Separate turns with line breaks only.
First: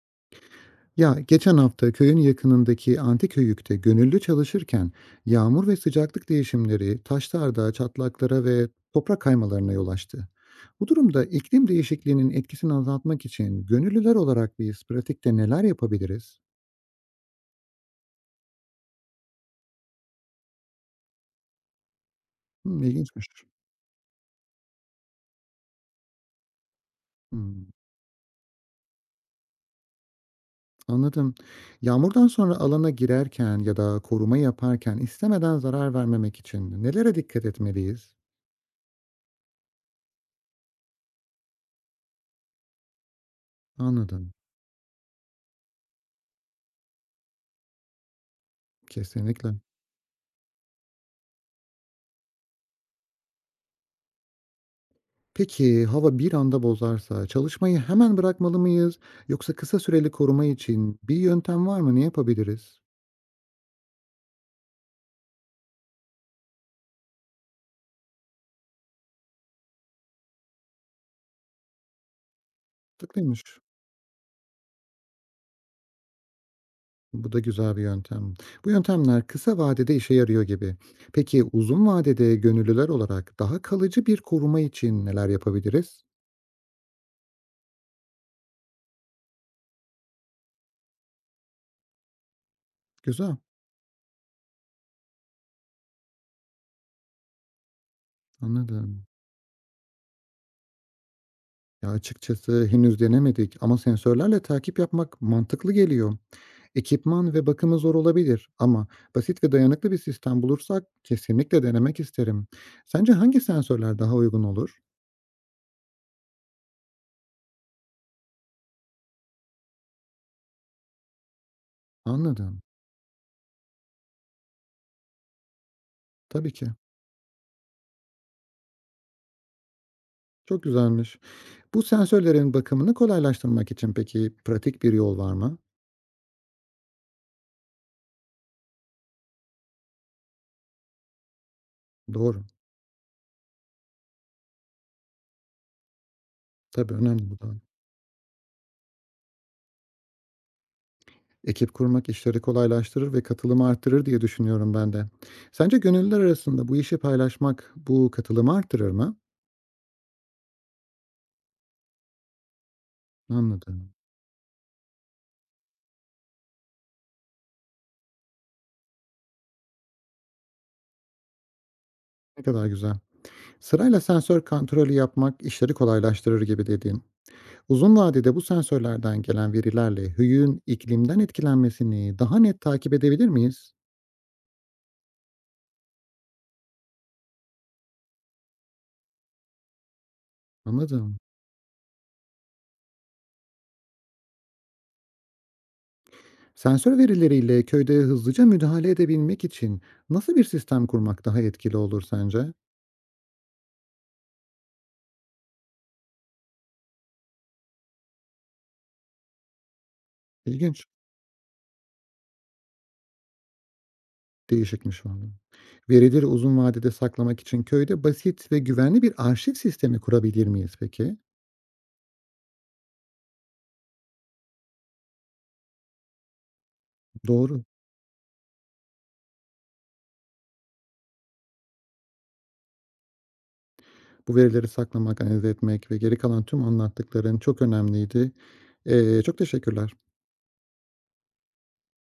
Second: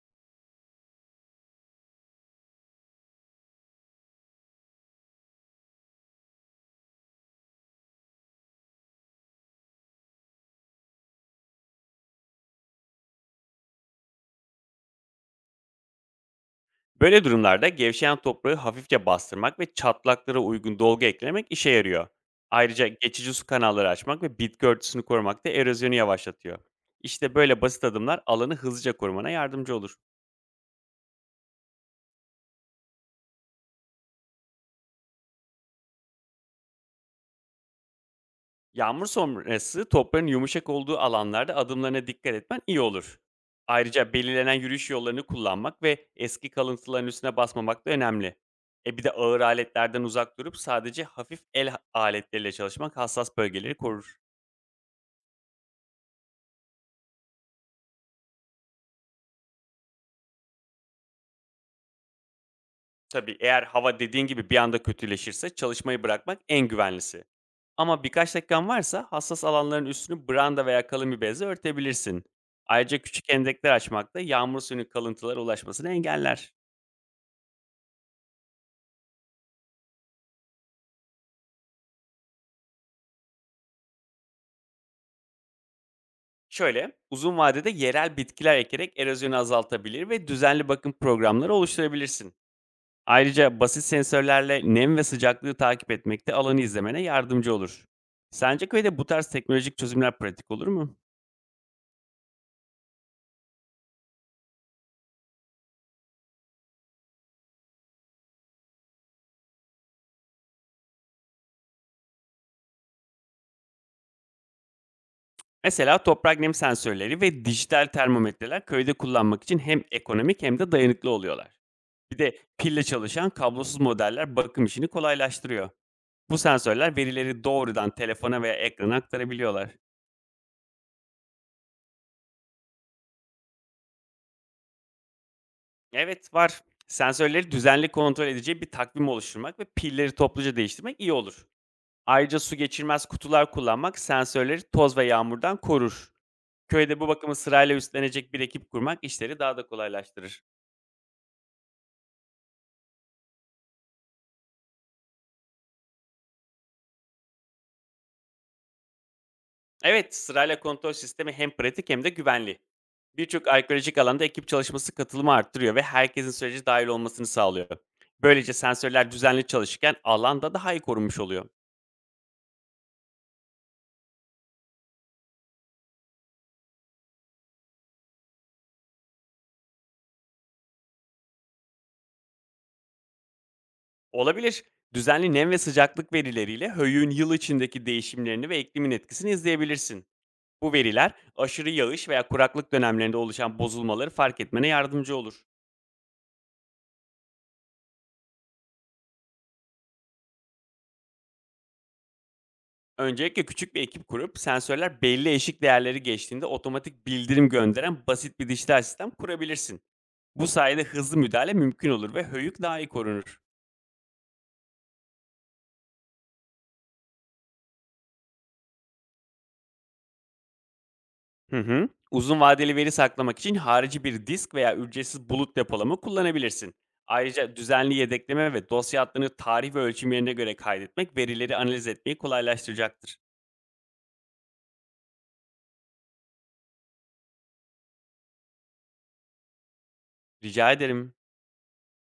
Ya geçen hafta köyün yakınındaki antik höyükte gönüllü çalışırken yağmur ve sıcaklık değişimleri taşlarda, çatlaklara ve toprak kaymalarına yol açtı. Bu durumda iklim değişikliğinin etkisini azaltmak için gönüllüler olarak biz pratikte neler yapabiliriz?
Böyle durumlarda gevşeyen toprağı hafifçe bastırmak ve çatlaklara uygun dolgu eklemek işe yarıyor.
Hmm,
Ayrıca
ilginçmiş.
geçici su kanalları açmak ve bitki örtüsünü korumak da erozyonu yavaşlatıyor. İşte böyle
Hmm,
basit adımlar alanı hızlıca korumana yardımcı olur.
anladım. Yağmurdan sonra alana girerken ya da koruma yaparken istemeden zarar vermemek için nelere dikkat etmeliyiz?
Yağmur sonrası toprağın yumuşak olduğu alanlarda adımlarına dikkat etmen iyi olur. Ayrıca
Anladım.
belirlenen yürüyüş yollarını kullanmak ve eski kalıntıların üstüne basmamak da önemli. Bir de ağır
Kesinlikle.
aletlerden uzak durup sadece hafif el aletleriyle çalışmak hassas bölgeleri korur.
Peki hava bir anda bozarsa çalışmayı hemen bırakmalı mıyız yoksa kısa süreli koruma için bir yöntem var mı? Ne yapabiliriz?
Tabii, eğer hava dediğin gibi bir anda kötüleşirse çalışmayı bırakmak en güvenlisi. Ama birkaç dakikan varsa hassas alanların üstünü branda veya kalın bir bezle örtebilirsin. Ayrıca küçük
Tıklıymış.
hendekler açmak da yağmur suyunun kalıntılara ulaşmasını engeller.
Bu da güzel bir yöntem. Bu yöntemler kısa vadede işe yarıyor gibi. Peki uzun vadede gönüllüler olarak daha kalıcı bir koruma için neler yapabiliriz?
Şöyle, uzun vadede yerel bitkiler ekerek erozyonu azaltabilir ve düzenli bakım programları oluşturabilirsin.
Güzel,
Ayrıca basit sensörlerle nem ve sıcaklığı takip etmek de alanı izlemene yardımcı olur. Sence köyde bu
anladım.
tarz teknolojik çözümler pratik olur mu?
Ya açıkçası henüz denemedik ama sensörlerle takip yapmak mantıklı geliyor. Ekipman ve bakımı zor olabilir ama basit ve dayanıklı bir sistem bulursak kesinlikle denemek isterim. Sence hangi sensörler daha uygun olur?
Mesela toprak nem sensörleri ve dijital termometreler köyde kullanmak için hem ekonomik hem de dayanıklı oluyorlar. Bir de
Anladım.
pille çalışan kablosuz modeller bakım işini kolaylaştırıyor. Bu
Tabii ki.
sensörler verileri doğrudan telefona veya ekrana aktarabiliyorlar.
Çok güzelmiş. Bu sensörlerin bakımını kolaylaştırmak için peki pratik bir yol var mı?
Evet var. Sensörleri düzenli kontrol edeceği bir takvim oluşturmak ve pilleri topluca değiştirmek iyi olur. Ayrıca
Doğru.
su geçirmez kutular kullanmak sensörleri toz ve yağmurdan korur.
Tabii
Köyde bu
önemli
bakımı
bu da.
sırayla üstlenecek bir ekip kurmak işleri daha da kolaylaştırır.
Ekip kurmak işleri kolaylaştırır ve katılımı arttırır diye düşünüyorum ben de. Sence gönüllüler arasında bu işi paylaşmak bu katılımı arttırır mı?
Evet, sırayla kontrol sistemi hem pratik hem de güvenli. Birçok
Anladım.
arkeolojik alanda ekip çalışması katılımı arttırıyor ve herkesin sürece dahil olmasını sağlıyor. Böylece sensörler düzenli çalışırken alanda daha iyi korunmuş oluyor.
Ne kadar güzel. Sırayla sensör kontrolü yapmak işleri kolaylaştırır gibi dedin. Uzun vadede bu sensörlerden gelen verilerle hüyün iklimden etkilenmesini daha net takip edebilir miyiz?
Olabilir. Düzenli nem ve sıcaklık verileriyle höyüğün yıl içindeki değişimlerini ve iklimin etkisini izleyebilirsin. Bu veriler
Anladım.
aşırı yağış veya kuraklık dönemlerinde oluşan bozulmaları fark etmene yardımcı olur.
Sensör verileriyle köyde hızlıca müdahale edebilmek için nasıl bir sistem kurmak daha etkili olur sence?
Öncelikle küçük bir ekip kurup sensörler belli eşik değerleri geçtiğinde otomatik bildirim gönderen basit bir dijital sistem kurabilirsin. Bu sayede
İlginç.
hızlı müdahale mümkün olur ve höyük daha iyi korunur.
Değişikmiş valla. Verileri uzun vadede saklamak için köyde basit ve güvenli bir arşiv sistemi kurabilir miyiz peki?
Hı hı. Uzun vadeli veri saklamak için harici bir disk veya ücretsiz bulut depolama kullanabilirsin. Ayrıca
Doğru.
düzenli yedekleme ve dosya adlarını tarih ve ölçüm yerine göre kaydetmek verileri analiz etmeyi kolaylaştıracaktır.
Bu verileri saklamak, analiz etmek ve geri kalan tüm anlattıkların çok önemliydi. Çok teşekkürler.
Rica ederim.